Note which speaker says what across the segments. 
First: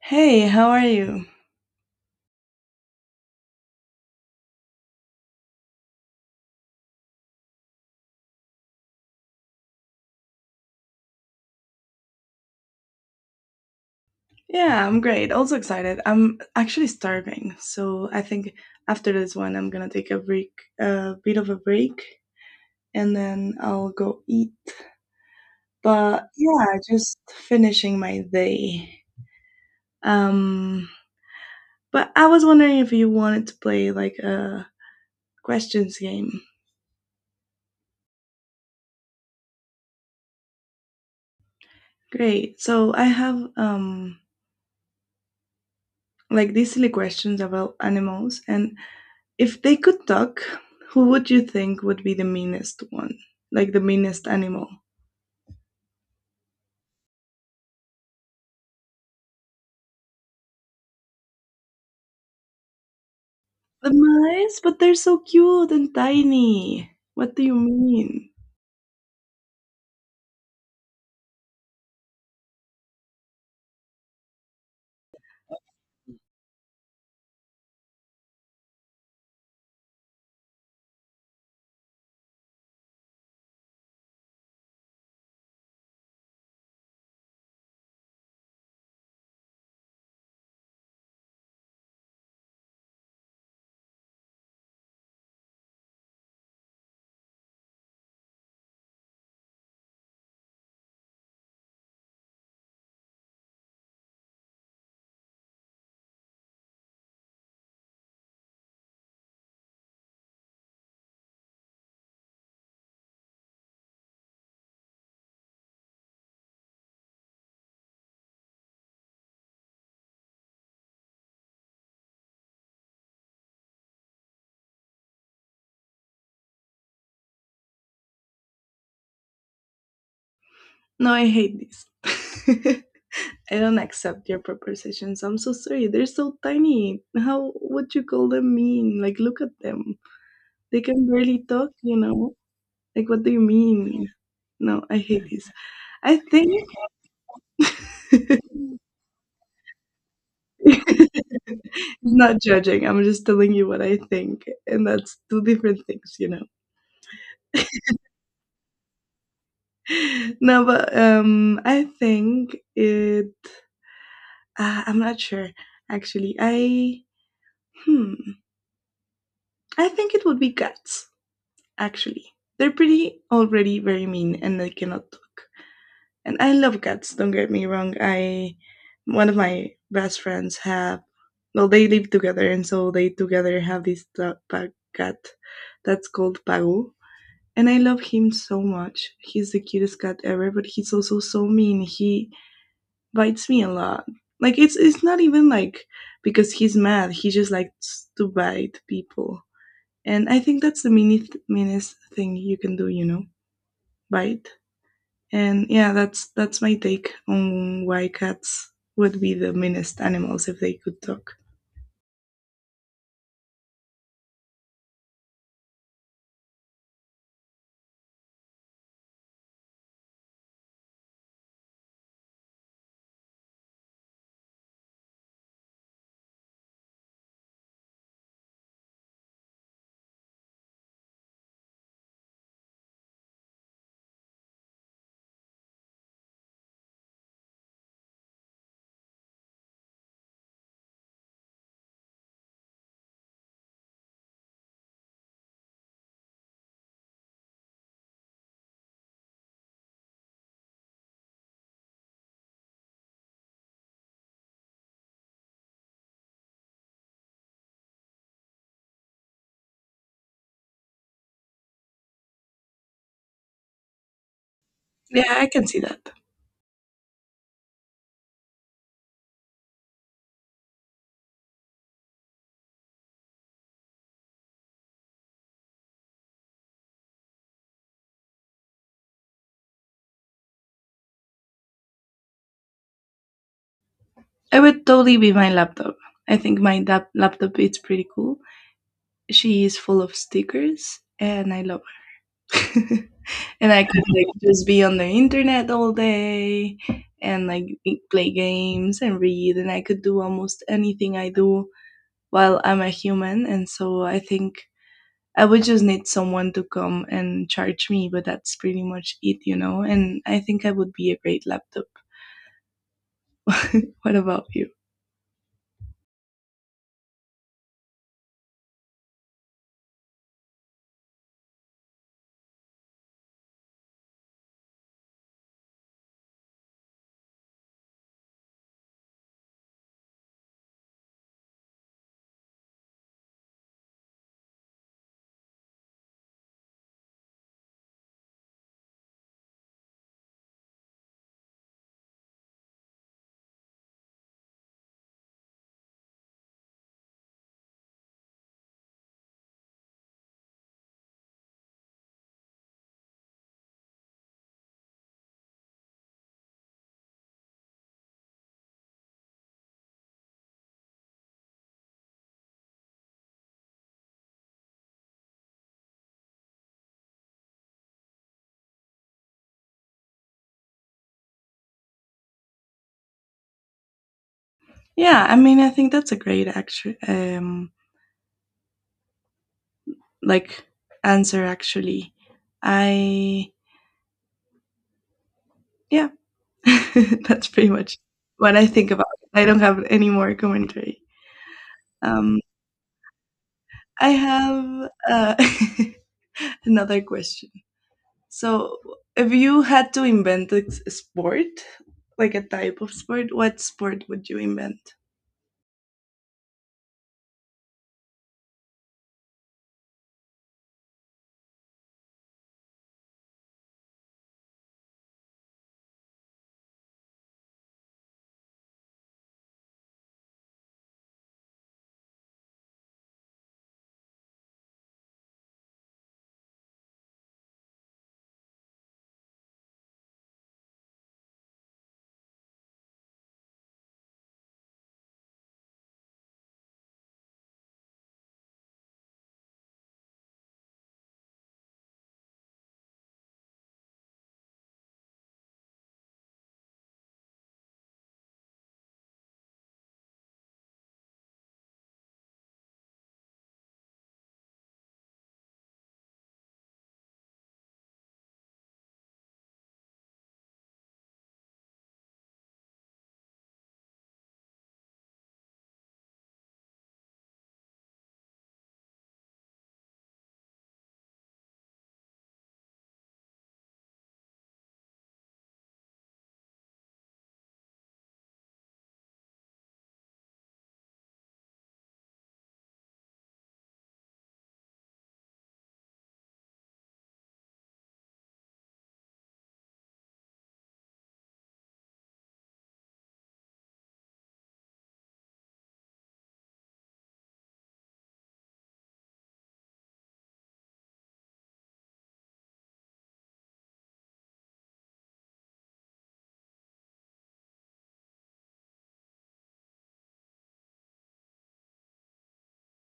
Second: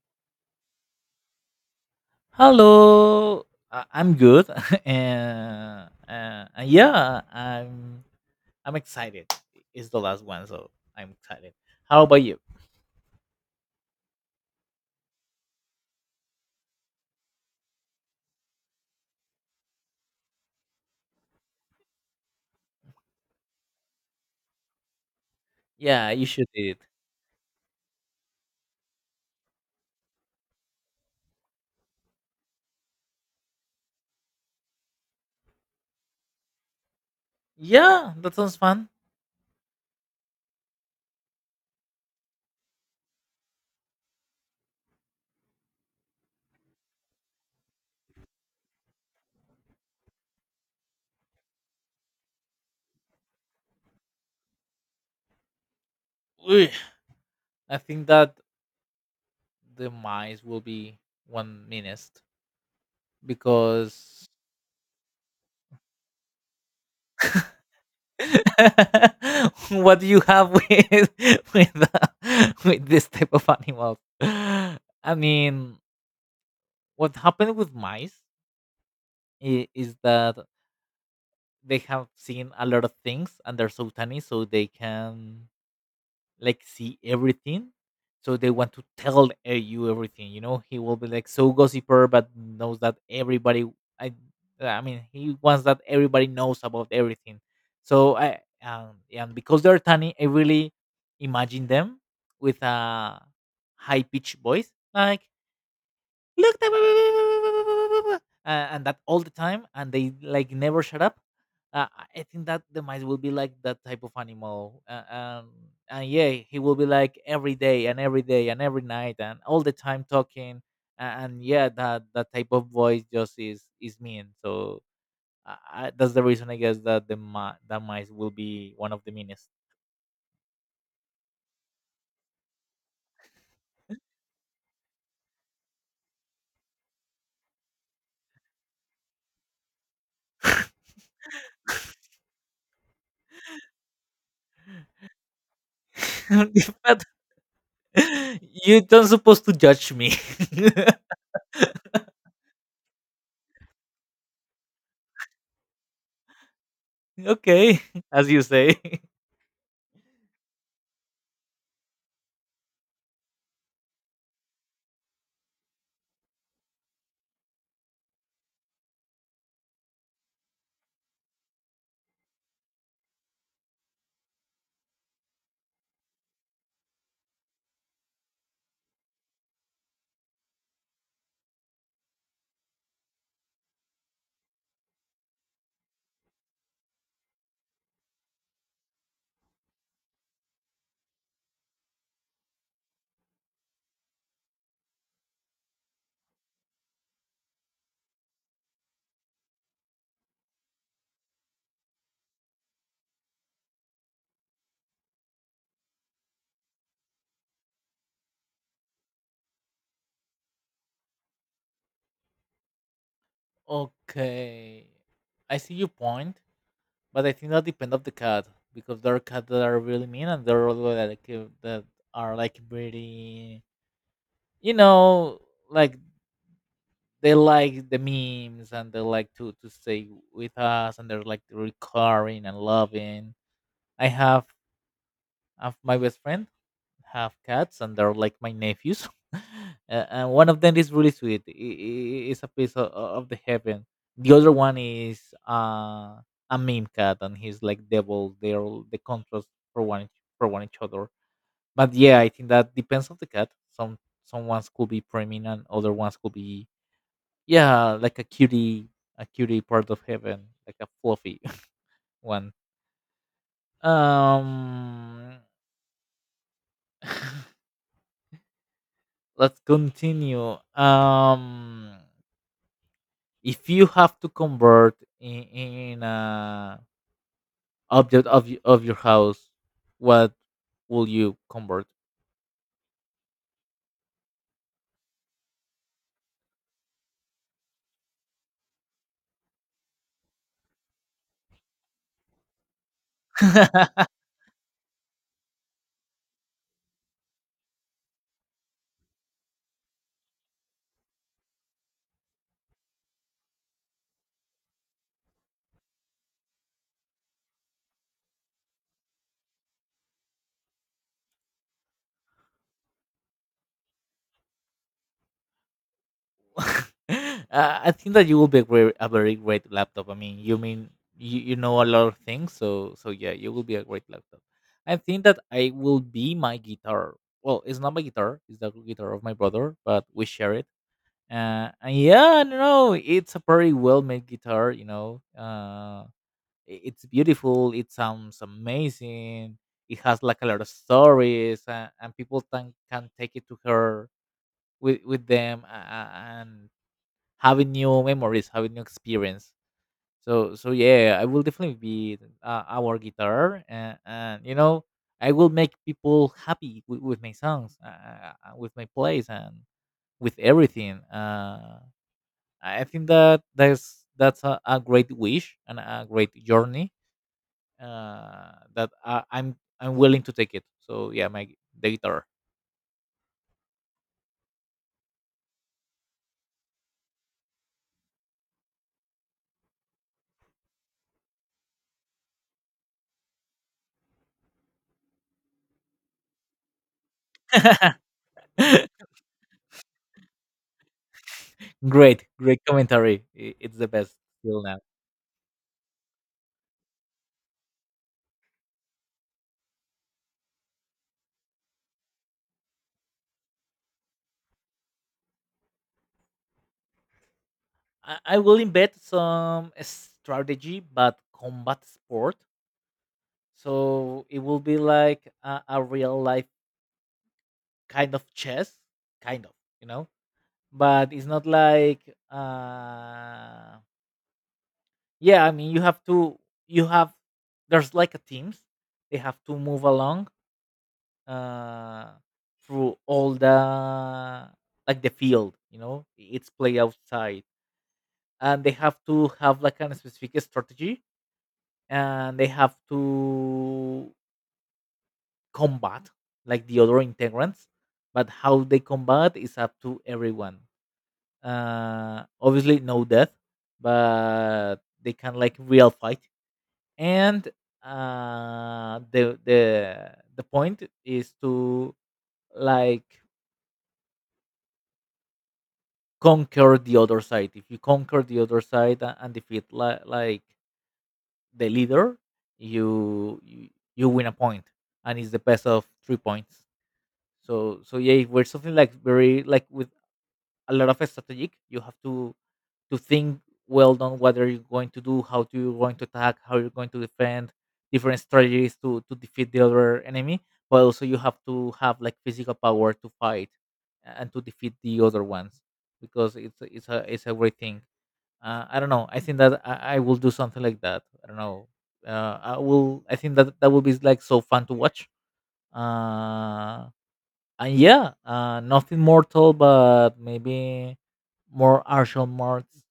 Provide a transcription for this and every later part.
Speaker 1: Hey, how are you?
Speaker 2: Hello, I'm good, and yeah, I'm excited. It's the last one, so I'm excited. How about you?
Speaker 1: Yeah, I'm great. Also excited. I'm actually starving, so I think after this one, I'm gonna take a break, a bit of a break, and then I'll go eat.
Speaker 2: Yeah, you
Speaker 1: But
Speaker 2: should do
Speaker 1: yeah,
Speaker 2: it.
Speaker 1: just finishing my day. Um, but I was wondering if you wanted to play like a questions game.
Speaker 2: Yeah, that sounds fun.
Speaker 1: Great. So I have like these silly questions about animals, and if they could talk, who would you think would be the meanest one? Like the meanest animal?
Speaker 2: Ugh, I think that the mice will be one minute
Speaker 1: The
Speaker 2: because
Speaker 1: mice? But they're so cute and tiny. What do you mean?
Speaker 2: what do you have with with with this type of animals? I mean, what happened with mice is that they have seen a lot of things and they're so tiny, so they can like see everything, so they want to tell you everything, you know, he will be like so gossiper but knows that everybody i I mean he wants that everybody knows about everything, so I and because they're tiny, I really imagine them with a high pitched voice like, "Look that blah, blah, blah, blah, blah, blah, blah," and that all the time, and they like never shut up. I I think that the mice will be like that type of animal. And yeah, he will be like every day and every day and every night and all the time talking. And yeah, that type of voice just is mean. So I, that's the reason, I guess, that that mice will be one of the meanest.
Speaker 1: No, I hate this. I don't accept your propositions. I'm so sorry. They're so tiny. How would you call them mean? Like, look at them. They can barely talk, you know? Like, what do you mean? No, I hate this. I
Speaker 2: But
Speaker 1: think.
Speaker 2: you don't supposed to judge me.
Speaker 1: I'm not judging. I'm just telling you what I think, and that's two different things, you know.
Speaker 2: Okay, as you say.
Speaker 1: No, but I think it. I'm not sure. Actually, I, hmm. I think it would be cats. Actually, they're pretty already very mean, and they cannot talk. And I love cats. Don't get me wrong. I, one of my best friends have. Well, they live together, and so they together have this dog, pug cat that's called Pagu, and I love him so much. He's the cutest cat ever, but he's also so mean. He bites me a lot. Like it's not even like because he's mad. He just likes to bite people, and I think that's the meanest thing you can do. You know, bite. And yeah, that's my take on why cats would be the meanest animals if they could talk.
Speaker 2: Okay, I see your point, but I think that depends of the cat, because there are cats that are really mean and there are other that like, that are like very, you know, like, they like the memes and they like to stay with us, and they're like recurring and loving. I have of my best friend have cats, and they're like my nephews. And one of them is really sweet. It's a piece of the heaven. The other one is uh, a meme cat, and he's like devil. They're the contrast for one for one each other. But yeah, I think that depends on the cat. some some ones could be preeminent, other ones could be yeah, like a cutie, a cutie part of heaven, like a fluffy one.
Speaker 1: Yeah,
Speaker 2: um
Speaker 1: I can see that.
Speaker 2: let's continue. If you have to convert in a object of of your house, what will you convert?
Speaker 1: I would totally be my laptop. I think my laptop is pretty cool. She is full of stickers, and I love her. And I could like just be on the internet all day and like play games and read, and I could do almost anything I do while I'm a human. And so I think I would just need someone to come and charge me, but that's pretty much it, you know? And I think I would be a great laptop. What about you?
Speaker 2: I think that you will be a very great laptop. I mean you, you know a lot of things, so so yeah, you will be a great laptop. I think that I will be my guitar. Well, it's not my guitar; it's the guitar of my brother, but we share it. And yeah, I don't know, it's a very well made guitar, you know. It's beautiful, it sounds amazing, it has like a lot of stories, and people can take it to her with them. And having new memories, having new experience. So so yeah, I will definitely be our guitar, and you know, I will make people happy with my songs, with my plays and with everything. I think that that's a great wish and a great journey that I'm willing to take it. So yeah, the guitar.
Speaker 1: Yeah, I mean, I think that's a great actual like answer actually. I, yeah, that's pretty much what I think about it. I don't have any more commentary.
Speaker 2: Great,
Speaker 1: Um,
Speaker 2: great commentary. It's the
Speaker 1: I
Speaker 2: best till now.
Speaker 1: have another question. So, if you had to invent a sport, like a type of sport, what sport would you invent?
Speaker 2: I will embed some strategy, but combat sport. So it will be like a real life kind of chess, kind of, you know. But it's not like. Uh, yeah, I mean, you have to, you have, there's like a teams, they have to move along uh through all the like the field, you know, it's play outside, and they have to have like a specific strategy, and they have to combat like the other integrants, but how they combat is up to everyone. Obviously no death, but they can like real fight. And the the point is to like conquer the other side. If you conquer the other side and defeat like the leader, you, you you win a point, and it's the best of 3 points. So so yeah, if we're something like very like with a lot of strategic, you have to think well on what are you going to do, how do you going to attack, how you're going to defend, different strategies to defeat the other enemy. But also you have to have like physical power to fight and to defeat the other ones, because it's a great thing. I don't know. I think that I will do something like that. I don't know. I will. I think that that will be like so fun to watch. Uh, and yeah, nothing mortal, but maybe more martial arts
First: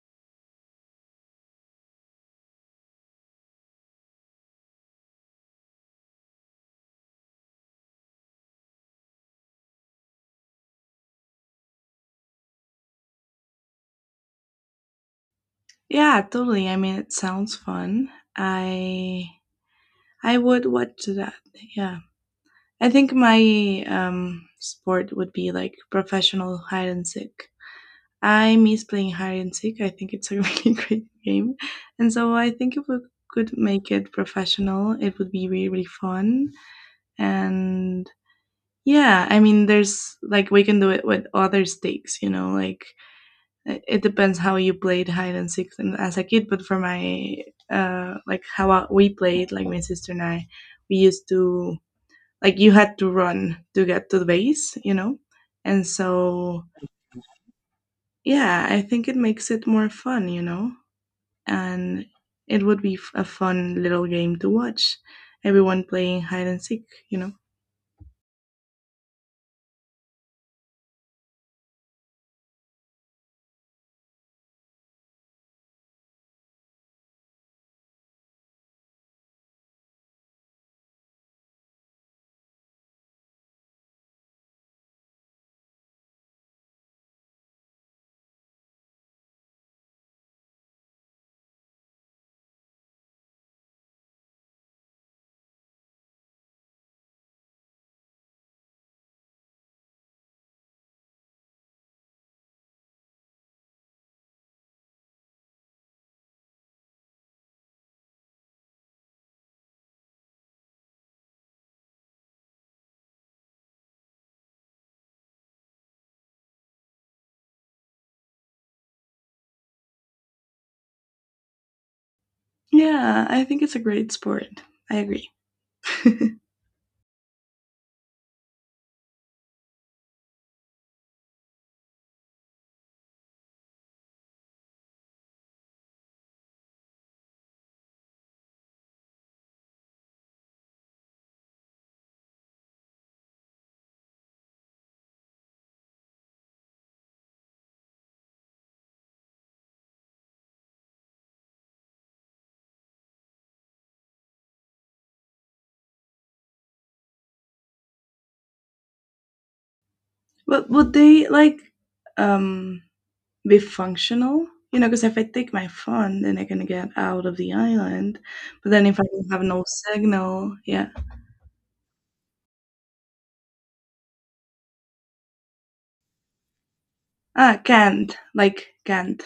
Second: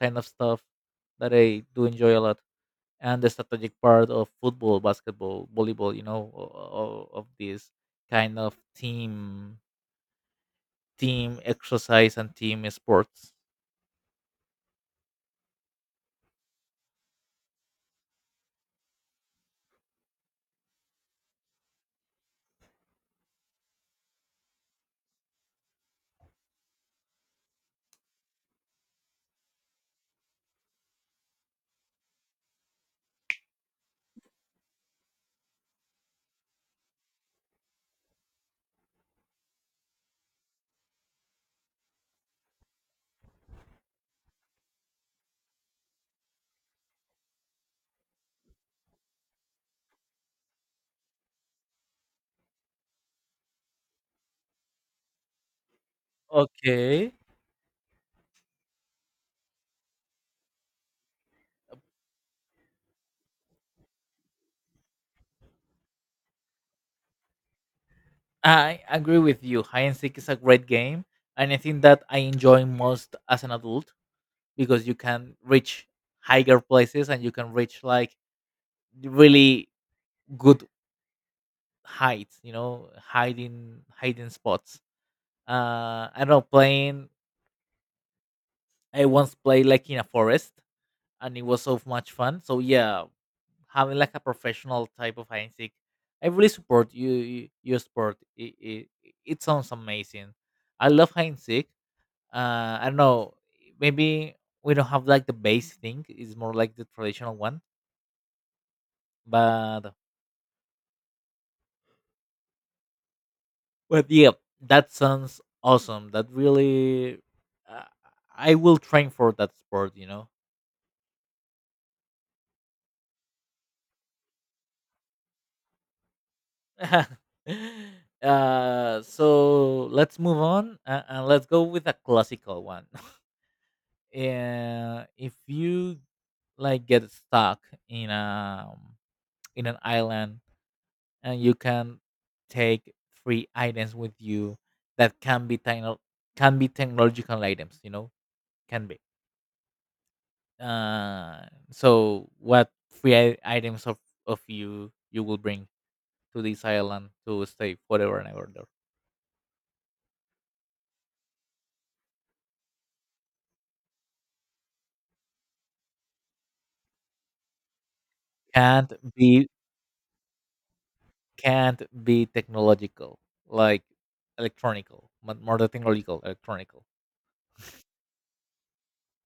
Speaker 2: kind of stuff that I do enjoy a lot, and the strategic part of football, basketball, volleyball, you know, of this kind of team exercise and team sports.
Speaker 1: Yeah, totally. I mean, it sounds fun. I I would watch that. Yeah, I think my sport would be like professional hide and seek. I miss playing hide and seek. I think it's a really great game. And so I think if we could make it professional, it would be really, really fun. And yeah, I mean, there's like we can do it with other stakes, you know, like it depends how you played hide and seek and as a kid. But for my, like how we played, like my sister and I, we used to, like, you had to run to get to the base, you know? And so
Speaker 2: Okay,
Speaker 1: yeah, I think it makes it more fun, you know? And it would be a fun little game to watch. Everyone playing hide and seek, you know.
Speaker 2: I agree with you. Hide and seek is a great game, and I think that I enjoy most as an adult because you can reach higher places, and you can reach like really good hides, you know, hiding spots. I don't know, playing. I once played like in a forest, and it was so much fun. So yeah, having like a professional type of hide and seek, I really support you. Your sport, it sounds amazing. I love hide and seek. I don't know, maybe we don't have like the base thing, it's more like the traditional one, but but yeah, that sounds awesome. That really, uh, I will train for that sport. You know.
Speaker 1: Yeah, I think it's a great sport. I agree.
Speaker 2: So let's move on, and let's go with a classical one. If you like get stuck in a in an island, and you can take three items with you that can be can be technological items. You know, can be. So what three items of you will bring to this island to stay forever and ever there?
Speaker 1: But would they like um be functional? You know, because if I take my phone, then I can get out of the island. But then
Speaker 2: Can't
Speaker 1: if I don't have
Speaker 2: be
Speaker 1: no signal, yeah.
Speaker 2: can't be technological like electronical, but more than technological, electronical.
Speaker 1: Ah, can't. Like, can't.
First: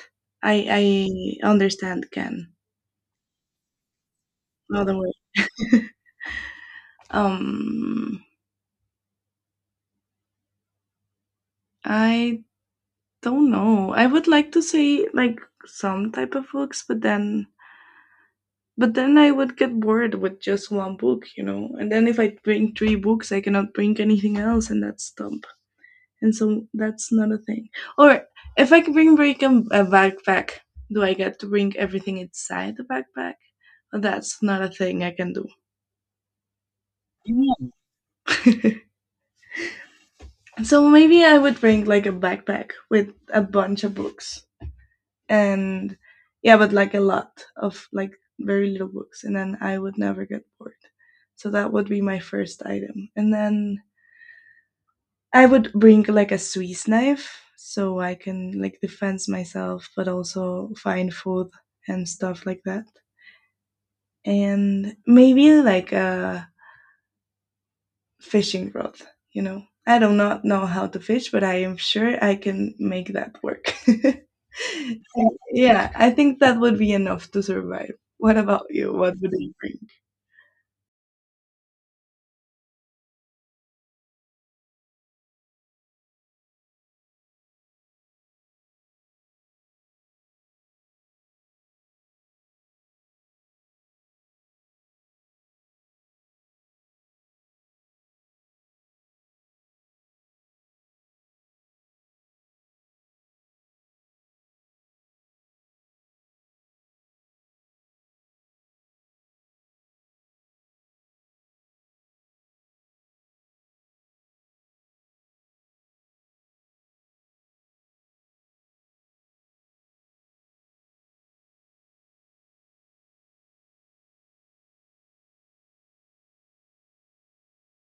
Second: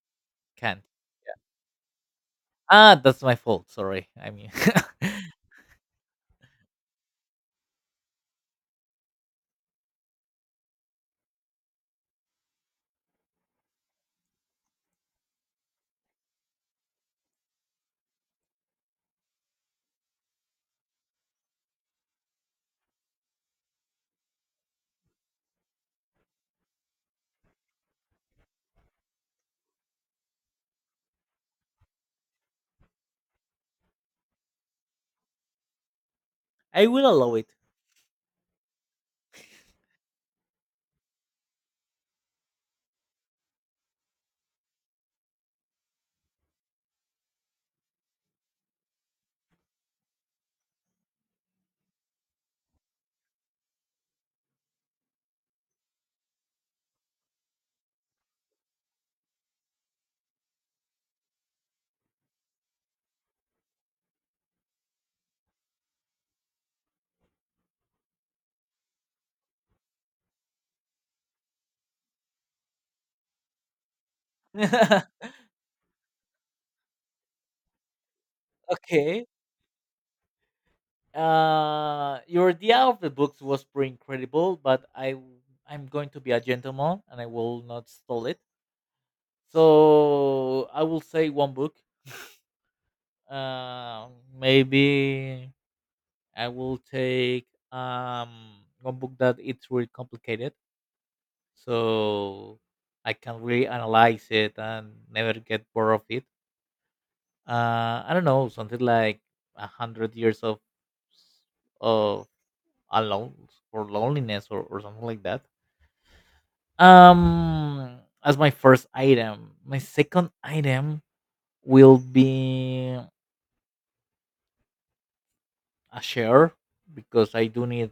Speaker 2: Can't.
Speaker 1: I understand can.
Speaker 2: Ah, that's my fault. Sorry. I mean,
Speaker 1: Another word. Um, I don't know. I would like to say, like, some type of books, but then. But then I would get bored with just one book, you know. And then if I bring three books, I cannot bring anything else, and that's dumb. And so that's not a thing. Or if I can bring a backpack, do I get to bring everything inside the backpack? That's not a thing I can do.
Speaker 2: I will allow it.
Speaker 1: Yeah. So maybe I would bring like a backpack with a bunch of books. And yeah, but like a lot of like very little books, and then I would never get bored. So that would be my first item. And then I would bring like a Swiss knife so I can like defend myself, but also find food and stuff like that. And maybe like a fishing rod, you know. I do not know how to fish, but I am sure I can make that work. Yeah, I think that would be enough to survive. What about you? What
Speaker 2: Okay.
Speaker 1: would you bring?
Speaker 2: Your idea of the books was pretty incredible, but I'm going to be a gentleman and I will not steal it. So I will say one book. Um, Maybe I will take one book that it's really complicated, so I can really analyze it and never get bored of it. I don't know, something like 100 years of alone or loneliness, or something like that. As my first item, my second item will be a chair because I do need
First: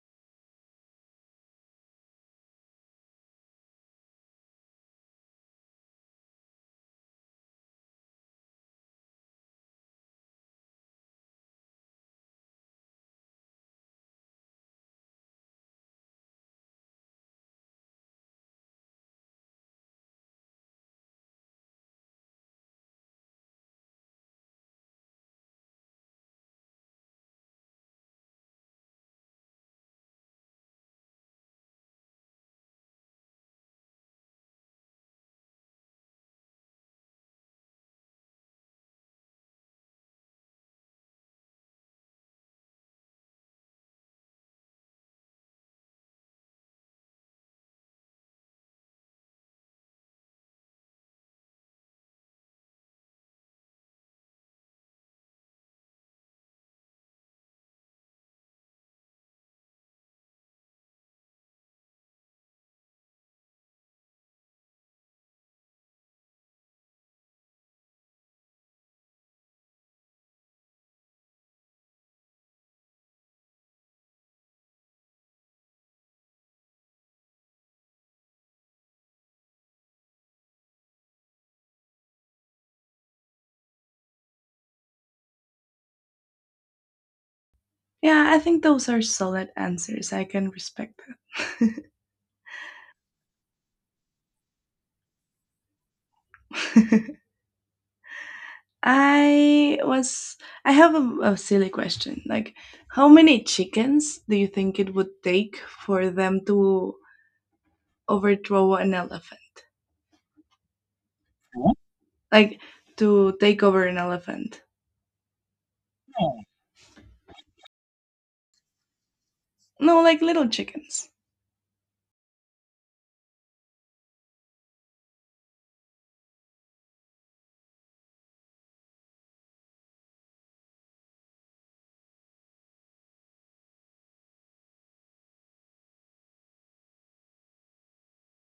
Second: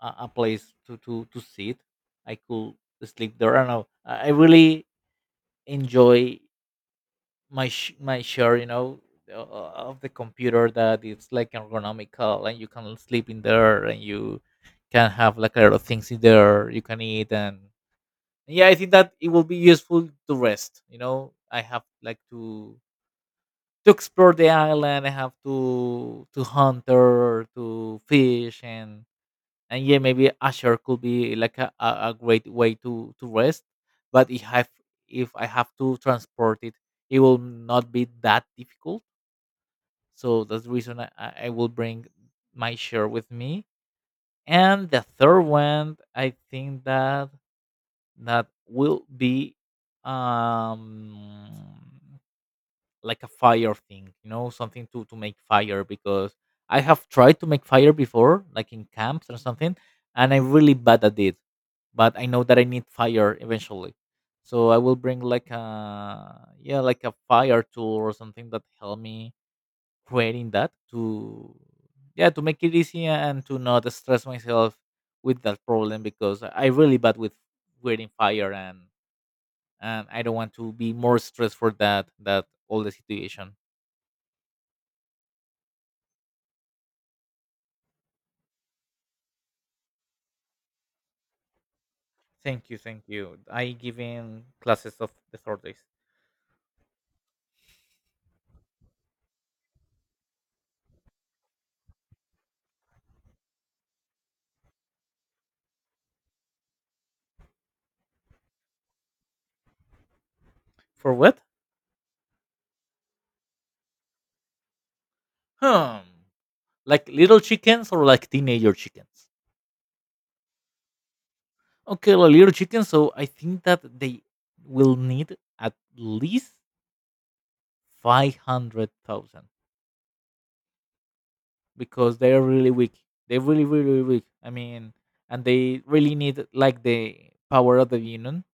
Speaker 2: a place to sit. I could sleep there. I don't know. I really enjoy my chair, you know, of the computer, that it's like ergonomical and you can sleep in there, and you can have like a lot of things in there, you can eat, and yeah, I think that it will be useful to rest. You know, I have like to explore the island. I have to hunt or to fish, and yeah, maybe Azure could be like a great way to rest. But if I have to transport it, it will not be that difficult. So that's the reason I will bring my share with me. And the third one, I think that that will be um like a fire thing, you know, something to make fire, because I have tried to make fire before, like in camps or something, and I'm really bad at it. But I know that I need fire eventually, so I will bring like a yeah, like a fire tool or something that help me creating that to yeah to make it easier and to not stress myself with that problem, because I really bad with creating fire, and I don't want to be more stressed for that all the situation.
Speaker 1: Yeah, I think those are solid answers. I can respect that.
Speaker 2: Thank you, thank you. I give in classes of the third days.
Speaker 1: I was, I have a silly question. Like how many chickens do you think it would take for them to overthrow an elephant?
Speaker 2: For what?
Speaker 1: Like to take over an elephant?
Speaker 2: Hmm. Like little chickens or like teenager chickens?
Speaker 1: No, like little chickens.
Speaker 2: Okay, like little chickens. So I think that they will need at least 500,000 because they are really weak. They're really, really, really weak. I mean, and they really need like the power of the union,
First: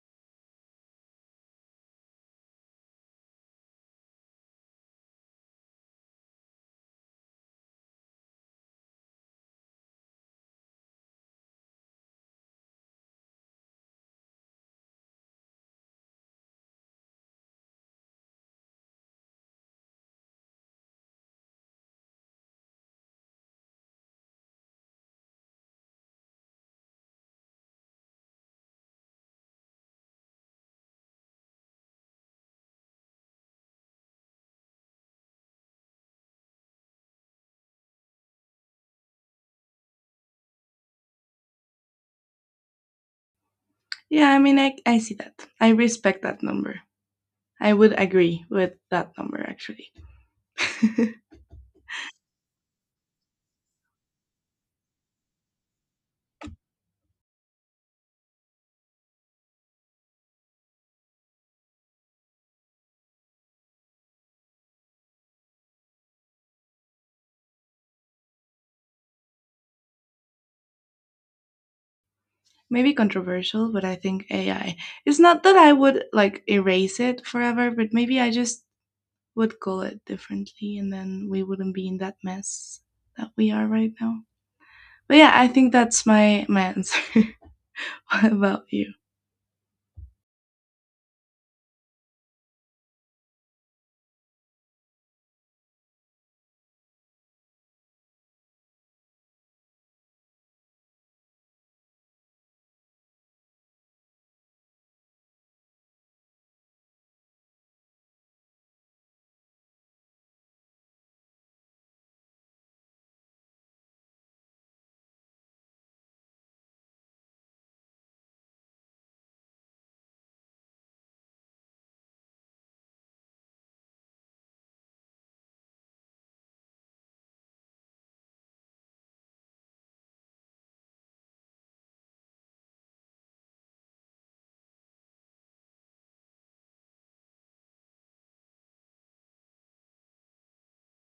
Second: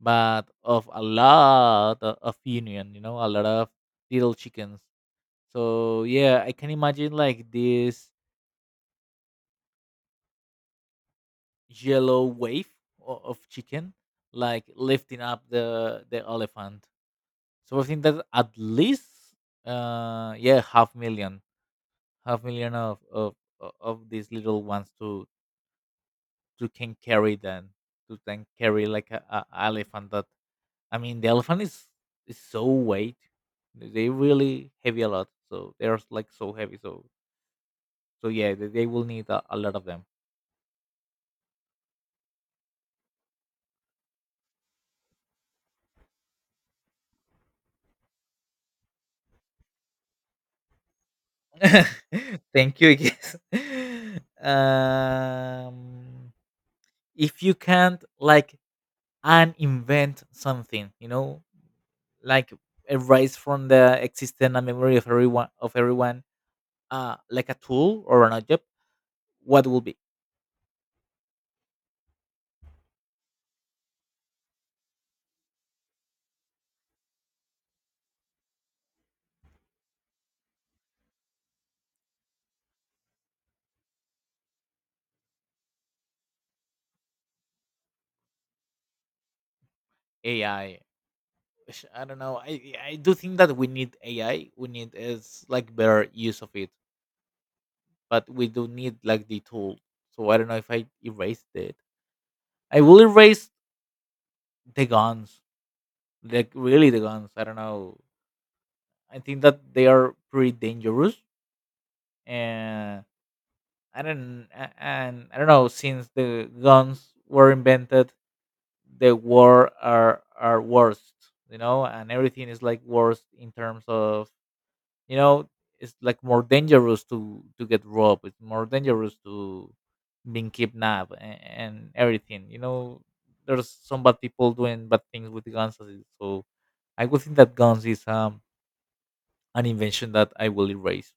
Speaker 2: but of a lot of union, you know, a lot of little chickens. So yeah, I can imagine like this yellow wave of chicken like lifting up the elephant. So I think that at least yeah, half million of of these little ones to can carry them to then carry like a elephant that I mean the elephant is so weight. They really heavy a lot. So they're like so heavy. So yeah, they will need a lot of them.
Speaker 1: Yeah, I mean, I see that. I respect that number. I would agree with that number, actually.
Speaker 2: Thank you, I guess. Um, if you can't like uninvent something, like erase from the existence and memory of everyone, like a tool or an object, what will be?
Speaker 1: Maybe controversial, but I think AI. It's not that I would like erase it forever, but maybe I just would call it differently, and then we wouldn't be in that mess that we are right now. But yeah, I think that's my answer. What about you?
Speaker 2: AI? I don't know. I do think that we need AI. We need is like better use of it, but we do need like the tool. So I don't know if I erased it. I will erase the guns, like really the guns. I don't know, I think that they are pretty dangerous, and and I don't know, since the guns were invented, the war are worst, and everything is like worst in terms of, you know it's like more dangerous to get robbed, it's more dangerous to being kidnapped and everything, there's some bad people doing bad things with guns so I would think that guns is an invention that I will erase.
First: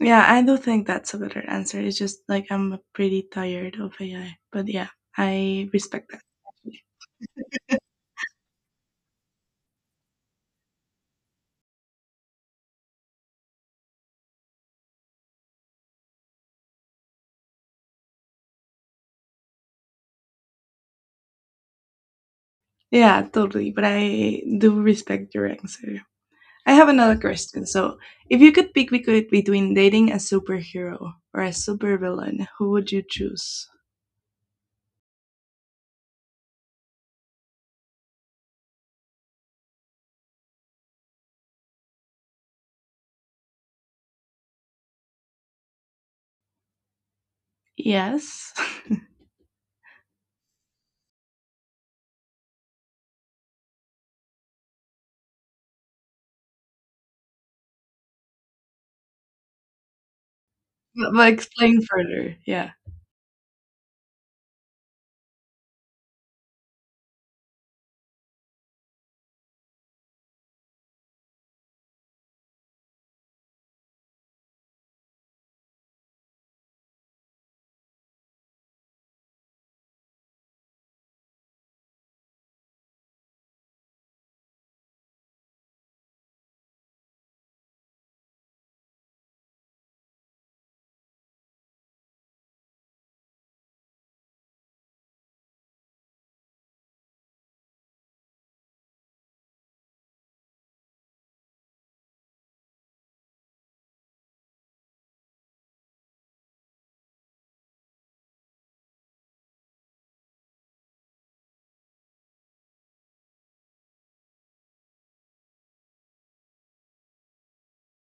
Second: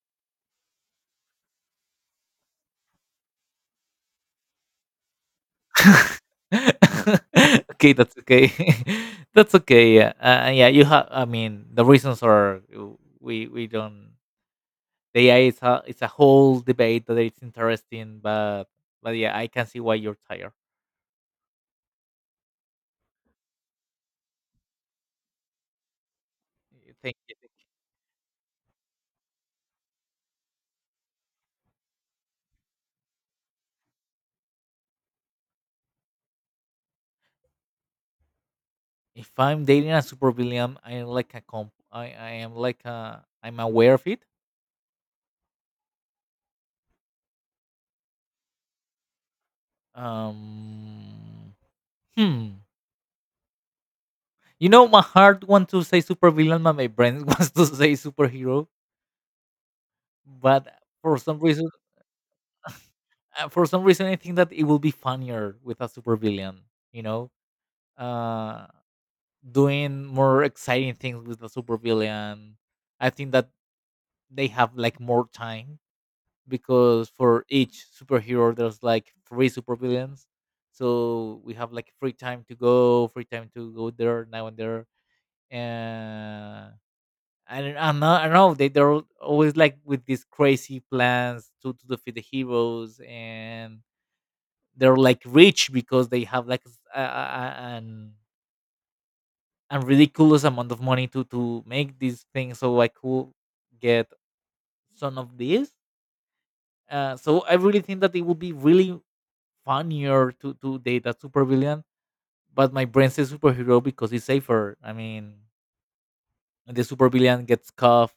Speaker 1: Yeah, I do think that's a better answer. It's just like I'm pretty tired of AI. But yeah, I respect that.
Speaker 2: Okay, that's okay. That's okay. Yeah, yeah. You have. I mean, the reasons are, we don't. The AI is a, it's a whole debate that it's interesting, but yeah, I can see why you're tired.
Speaker 1: Yeah, totally. But I do respect your answer. I have
Speaker 2: Thank
Speaker 1: another
Speaker 2: you.
Speaker 1: question. So, if you could pick between dating a superhero or a supervillain, who would you choose?
Speaker 2: If I'm dating a super villain, I am like a comp. I am like a. I'm aware of it.
Speaker 1: Yes.
Speaker 2: Um. Hmm. You know, my heart wants to say super villain, but my brain wants to say superhero. But
Speaker 1: but
Speaker 2: for
Speaker 1: but
Speaker 2: some reason,
Speaker 1: explain further. Yeah.
Speaker 2: for some reason, I think that it will be funnier with a supervillain. You know, uh, doing more exciting things with a supervillain. I think that they have like more time, because for each superhero, there's like three supervillains. So we have like free time to go there now and there, and I don't know. I don't know. They're always like with these crazy plans to defeat the heroes, and they're like rich because they have like s- a- an a ridiculous amount of money to make these things, so I could get some of these. So I really think that it would be really funnier to date a super villain but my brain says superhero because it's safer, I mean. And the super villain gets cuffed,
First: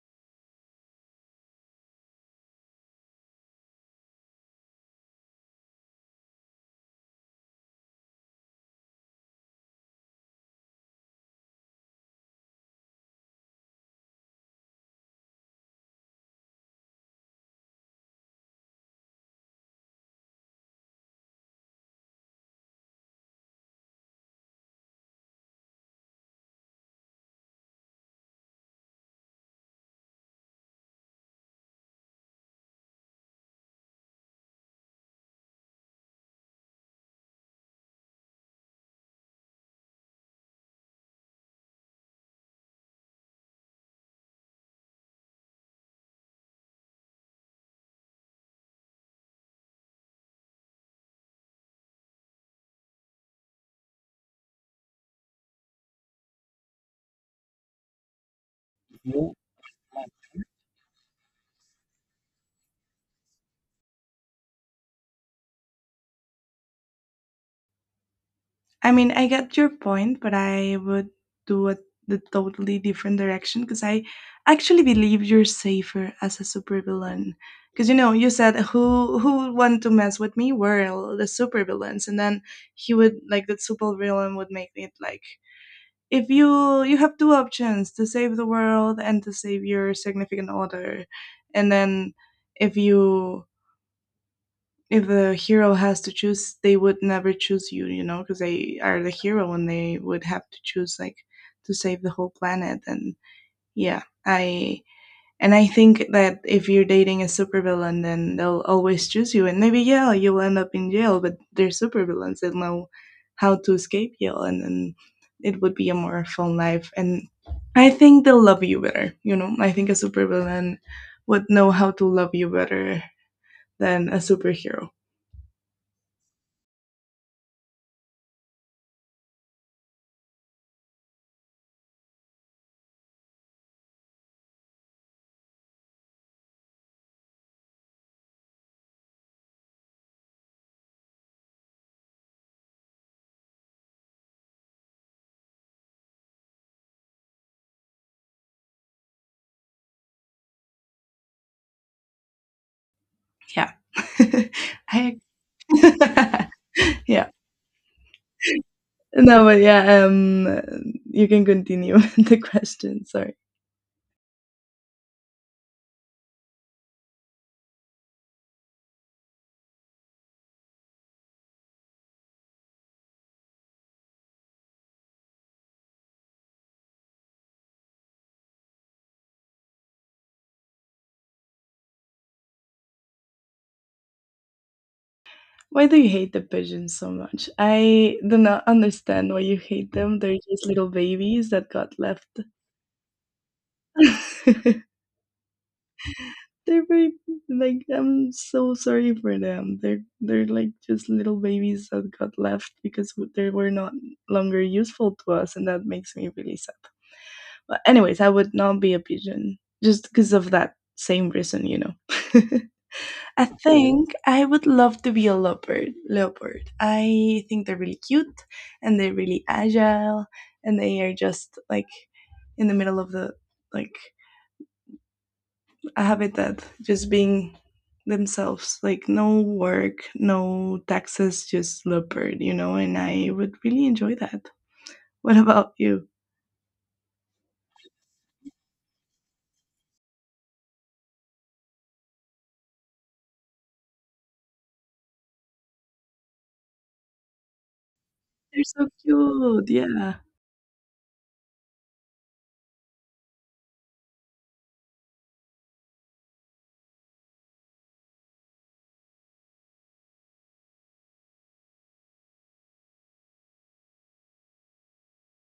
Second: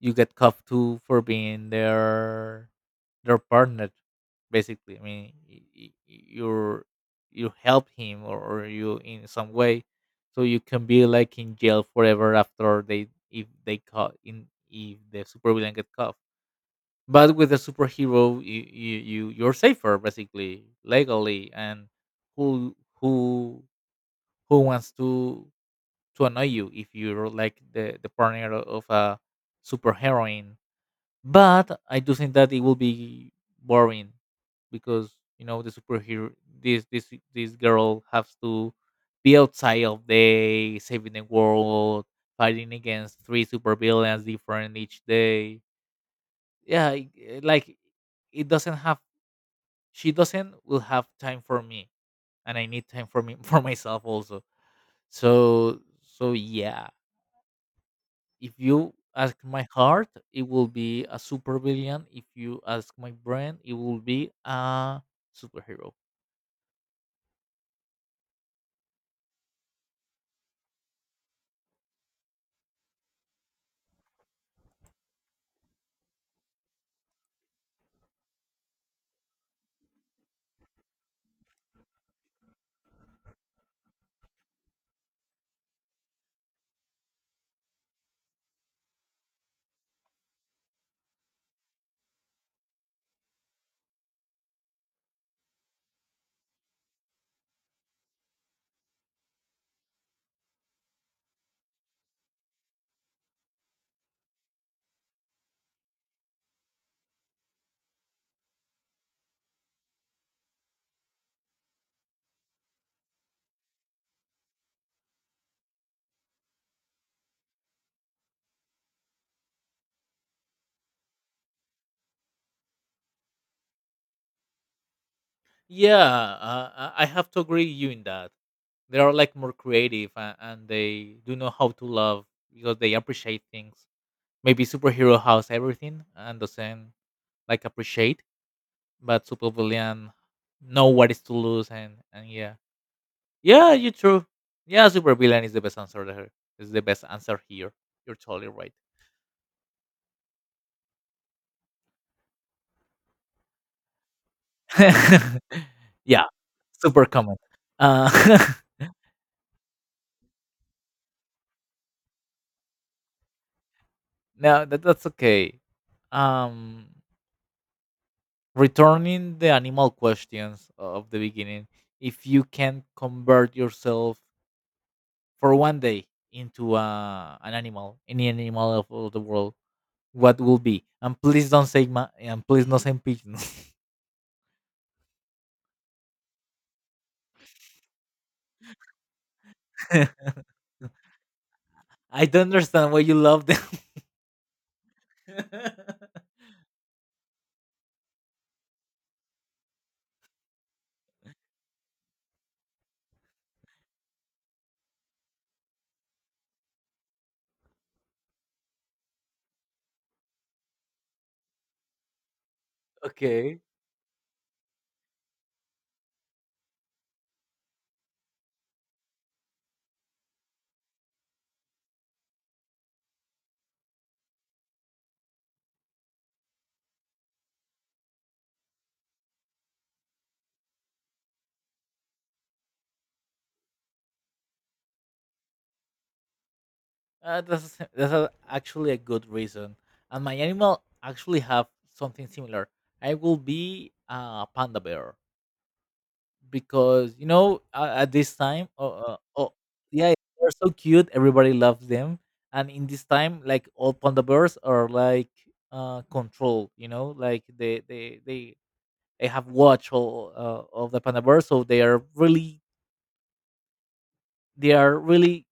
Speaker 2: you get cuffed too for being their partner. Basically, I mean, you help him or you, in some way, so you can be like in jail forever after they, if they caught in, if the super villain get cuffed. But with a superhero, you're safer basically legally, and who who who wants to annoy you if you're like the partner of a superheroine. But I do think that it will be boring, because you know the superhero this this this girl has to be outside of day, saving the world, fighting against three supervillains different each day. Yeah, like it doesn't have she doesn't will have time for me, and I need time for me for myself also. So so yeah, if you ask my heart, it will be a supervillain. If you ask my brain, it will be a superhero.
Speaker 1: I mean, I get your point, but I would do a, the totally different direction, because I actually believe you're safer as a supervillain. Because you know, you said who would want to mess with me? Well, the supervillains, and then he would like, the supervillain would make it like, if you have two options to save the world and to save your significant other, and then if you, if the hero has to choose, they would never choose you, you know, because they are the hero and they would have to choose like to save the whole planet. And yeah, I and I think that if you're dating a supervillain, then they'll always choose you. And maybe yeah, you'll end up in jail, but they're supervillains. They know how to escape jail, and then it would be a more fun life. And I think they'll love you better. You know, I think a supervillain would know how to love you better than a superhero.
Speaker 2: Yeah, I have to agree with you in that. They are like more creative, and they do know how to love, because they appreciate things. Maybe superhero has everything and doesn't like appreciate, but supervillain know what is to lose, and yeah, yeah, you true. Yeah, supervillain is the best answer there. Is the best answer here. You're totally right.
Speaker 1: Yeah. I
Speaker 2: Yeah, super
Speaker 1: yeah.
Speaker 2: common. Uh,
Speaker 1: No, but yeah, you can continue with the question. Sorry.
Speaker 2: no, that's okay. Um, returning the animal questions of the beginning, if you can convert yourself for one day into, an animal, any animal of, all the world, what will be? And please don't say and please do not say pigeons.
Speaker 1: Why do you hate the pigeons so much? I do not understand why you hate them. They're just little babies that got
Speaker 2: I
Speaker 1: left.
Speaker 2: don't understand why you love them.
Speaker 1: They're very like, I'm so sorry for them. They're like just little babies that got left because they were not longer useful to us, and that makes me really sad. But anyways, I would not be a pigeon just because of that same reason, you know. I
Speaker 2: Okay.
Speaker 1: think I would love to be a leopard. Leopard. I think they're really cute, and they're really agile, and they are just like in the middle of the like I have it that just being themselves, like no work, no taxes, just leopard, you know, and I would really enjoy that. What about you?
Speaker 2: That's actually a good reason. And my animal actually have something similar. I will be a panda bear, because at this
Speaker 1: They're
Speaker 2: time,
Speaker 1: so
Speaker 2: oh, oh
Speaker 1: cute. Yeah.
Speaker 2: yeah, they're so cute. Everybody loves them. And in this time, like all panda bears are like controlled. You know, like they have watch all, of the panda bears, so they are really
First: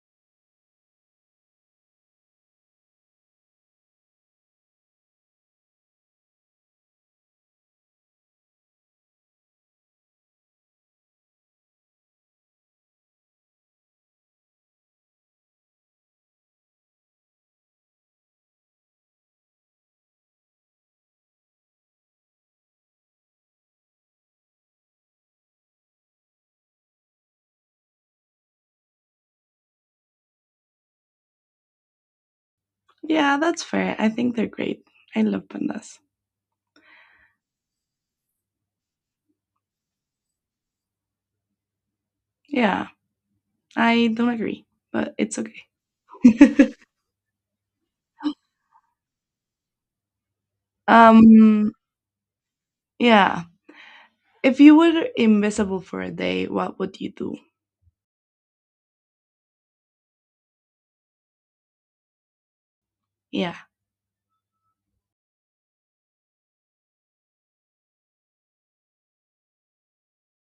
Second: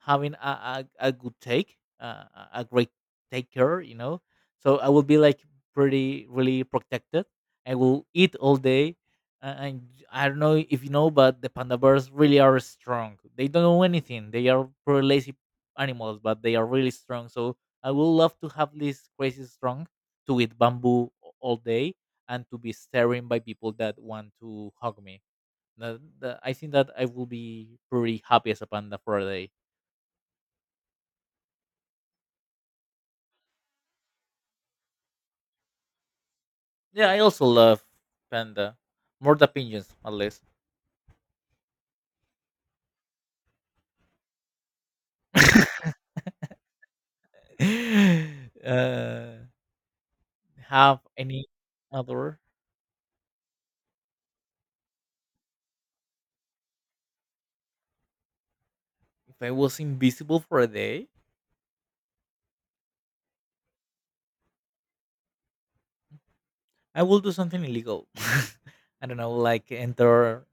Speaker 2: having a great taker. So I will be like pretty, really protected. I will eat all day. And I don't know if you know, but the panda bears really are strong. They don't know anything. They are pretty lazy animals, but they are really strong. So I would love to have this crazy strong to eat bamboo all day, and to be staring by people that want to hug me. I think that I will be pretty happy as a panda for a day.
Speaker 1: Yeah, that's fair. I think they're great. I love pandas.
Speaker 2: Yeah, I also love panda. More the pigeons, at least.
Speaker 1: Yeah, I don't agree, but it's okay.
Speaker 2: uh, have any
Speaker 1: um,
Speaker 2: other?
Speaker 1: yeah. If you were invisible for a day, what would you do?
Speaker 2: If I was invisible for a day,
Speaker 1: Yeah.
Speaker 2: I will do something illegal. I don't know, like enter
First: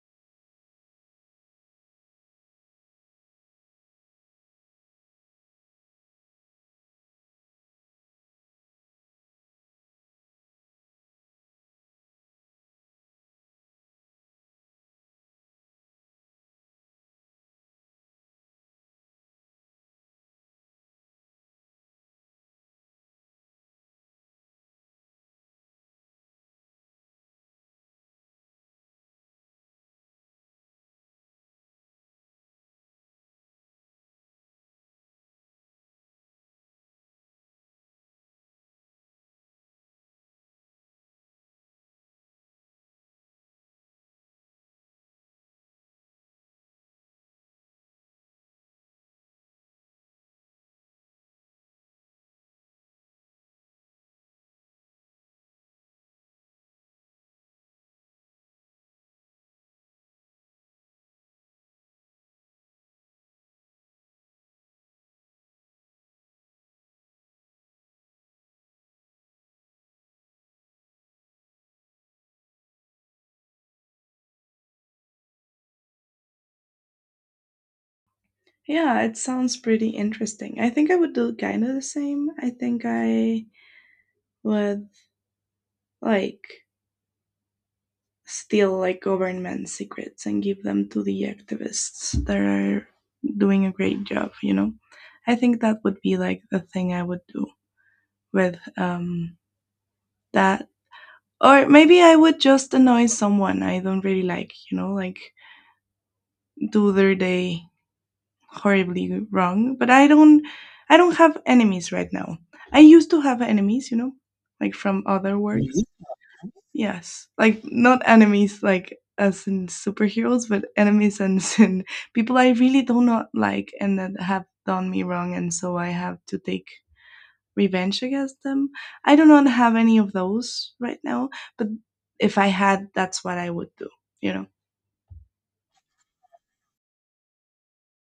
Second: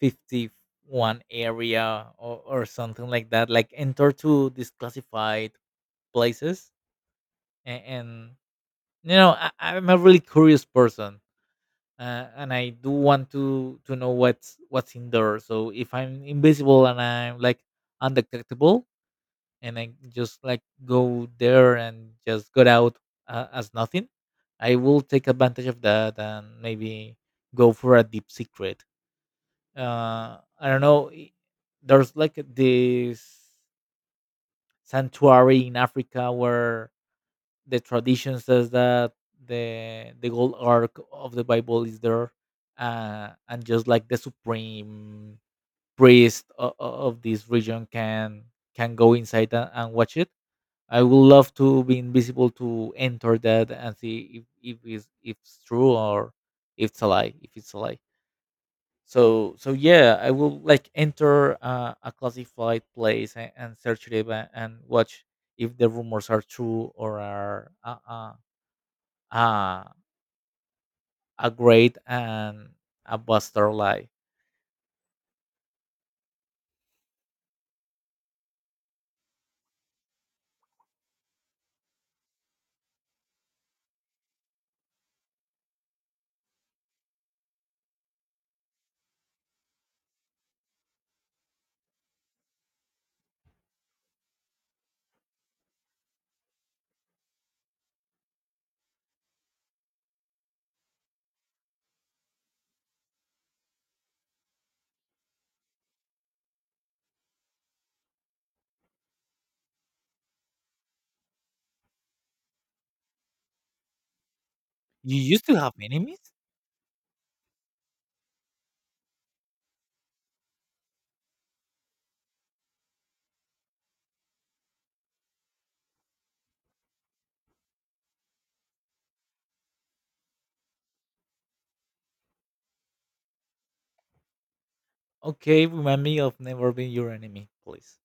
Speaker 2: 51 area, or something like that. Like enter to disclassified places, and I'm a really curious person. And I do want to know what's in there. So if I'm invisible and I'm like undetectable, and I just like go there and just get out, as nothing, I will take advantage of that and maybe go for a deep secret. I don't know. There's like this sanctuary in Africa where the tradition says that the gold ark of the Bible is there, and just like the supreme priest of this region can go inside and watch it. I would love to be invisible to enter that and see if it's true or if it's a lie. If it's a lie. So yeah, I will like enter, a classified place, and search it up, and watch if the rumors are true, or are, uh, a great and a buster life.
Speaker 1: Yeah, it sounds pretty interesting. I think I would do kind of the same. I think I would like steal like government secrets and give them to the activists that are doing a great job, you know. I think that would be like the thing I would do with that. Or maybe I would just annoy someone I don't really like, you know, like do their day horribly wrong. But I don't, I don't have enemies right now. I used to have enemies, you know, like from
Speaker 2: You
Speaker 1: other
Speaker 2: used to have
Speaker 1: words.
Speaker 2: enemies?
Speaker 1: Yes, like not enemies like as in superheroes, but enemies and in people I really do not like and that have done me wrong, and so I have to take revenge against them. I do not have any of those right now, but if I had, that's what I would do. You know,
Speaker 2: Okay, remind me of never being your enemy, please.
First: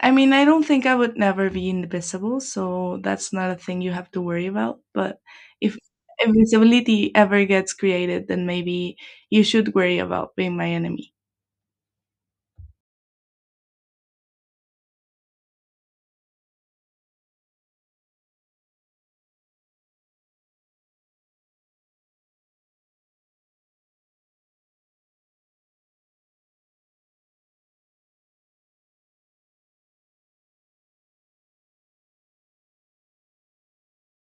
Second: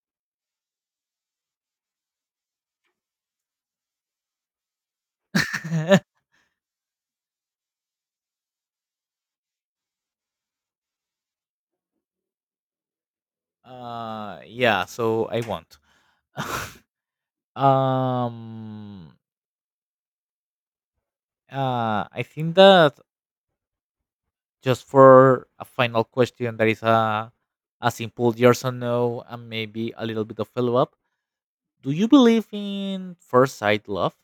Speaker 1: I mean, I don't think I would never be invisible, so that's not a thing you have to worry about. But if invisibility ever gets created, then maybe you should worry about being my enemy.
Speaker 2: yeah, so I won't. um, I think that just for a final question, that is a, simple yes or no, and maybe a little bit of follow up. Do you believe in first sight love?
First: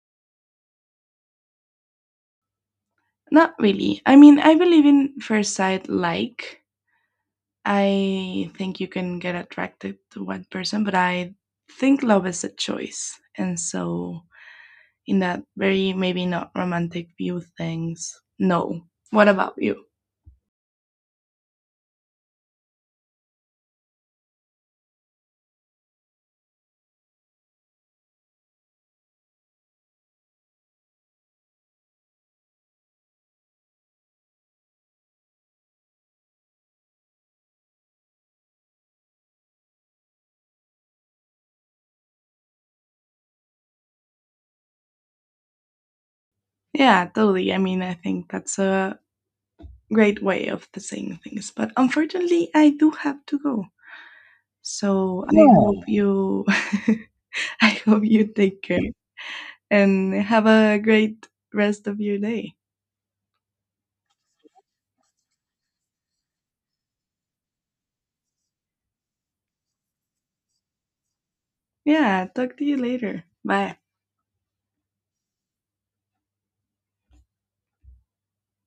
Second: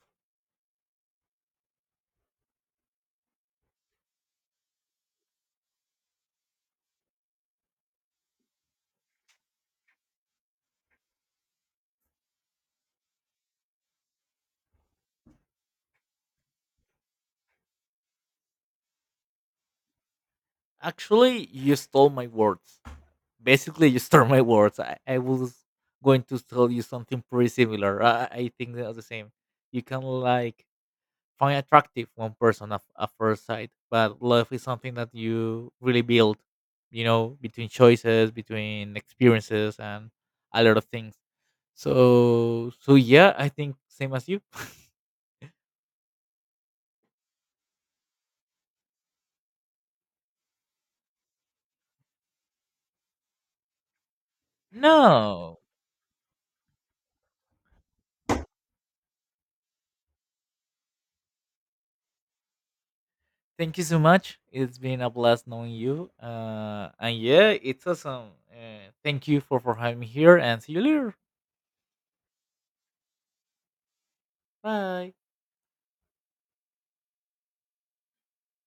Speaker 1: Not really. I mean, I believe in first sight, like, I think you can get attracted to one person, but I think love is a choice. And so, in that very maybe not romantic view things, no. What about you?
Speaker 2: Actually, you stole my words. Basically, you stole my words. I was going to tell you something pretty similar. I think they are the same. You can like find attractive one person at first sight, but love is something that you really build, between choices, between experiences and a lot of things. So yeah, I think same as you.
Speaker 1: Yeah, totally. I mean, I think that's a great way of the saying things. But unfortunately, I do have to go. So I, no,
Speaker 2: No,
Speaker 1: hope yeah, you, I hope you take care and have a great rest of your day.
Speaker 2: thank you so much, it's been a blast knowing you, and yeah, it's awesome. Thank you for having me here, and see you later.
Speaker 1: Yeah, talk to you later. Bye.
Speaker 2: Bye.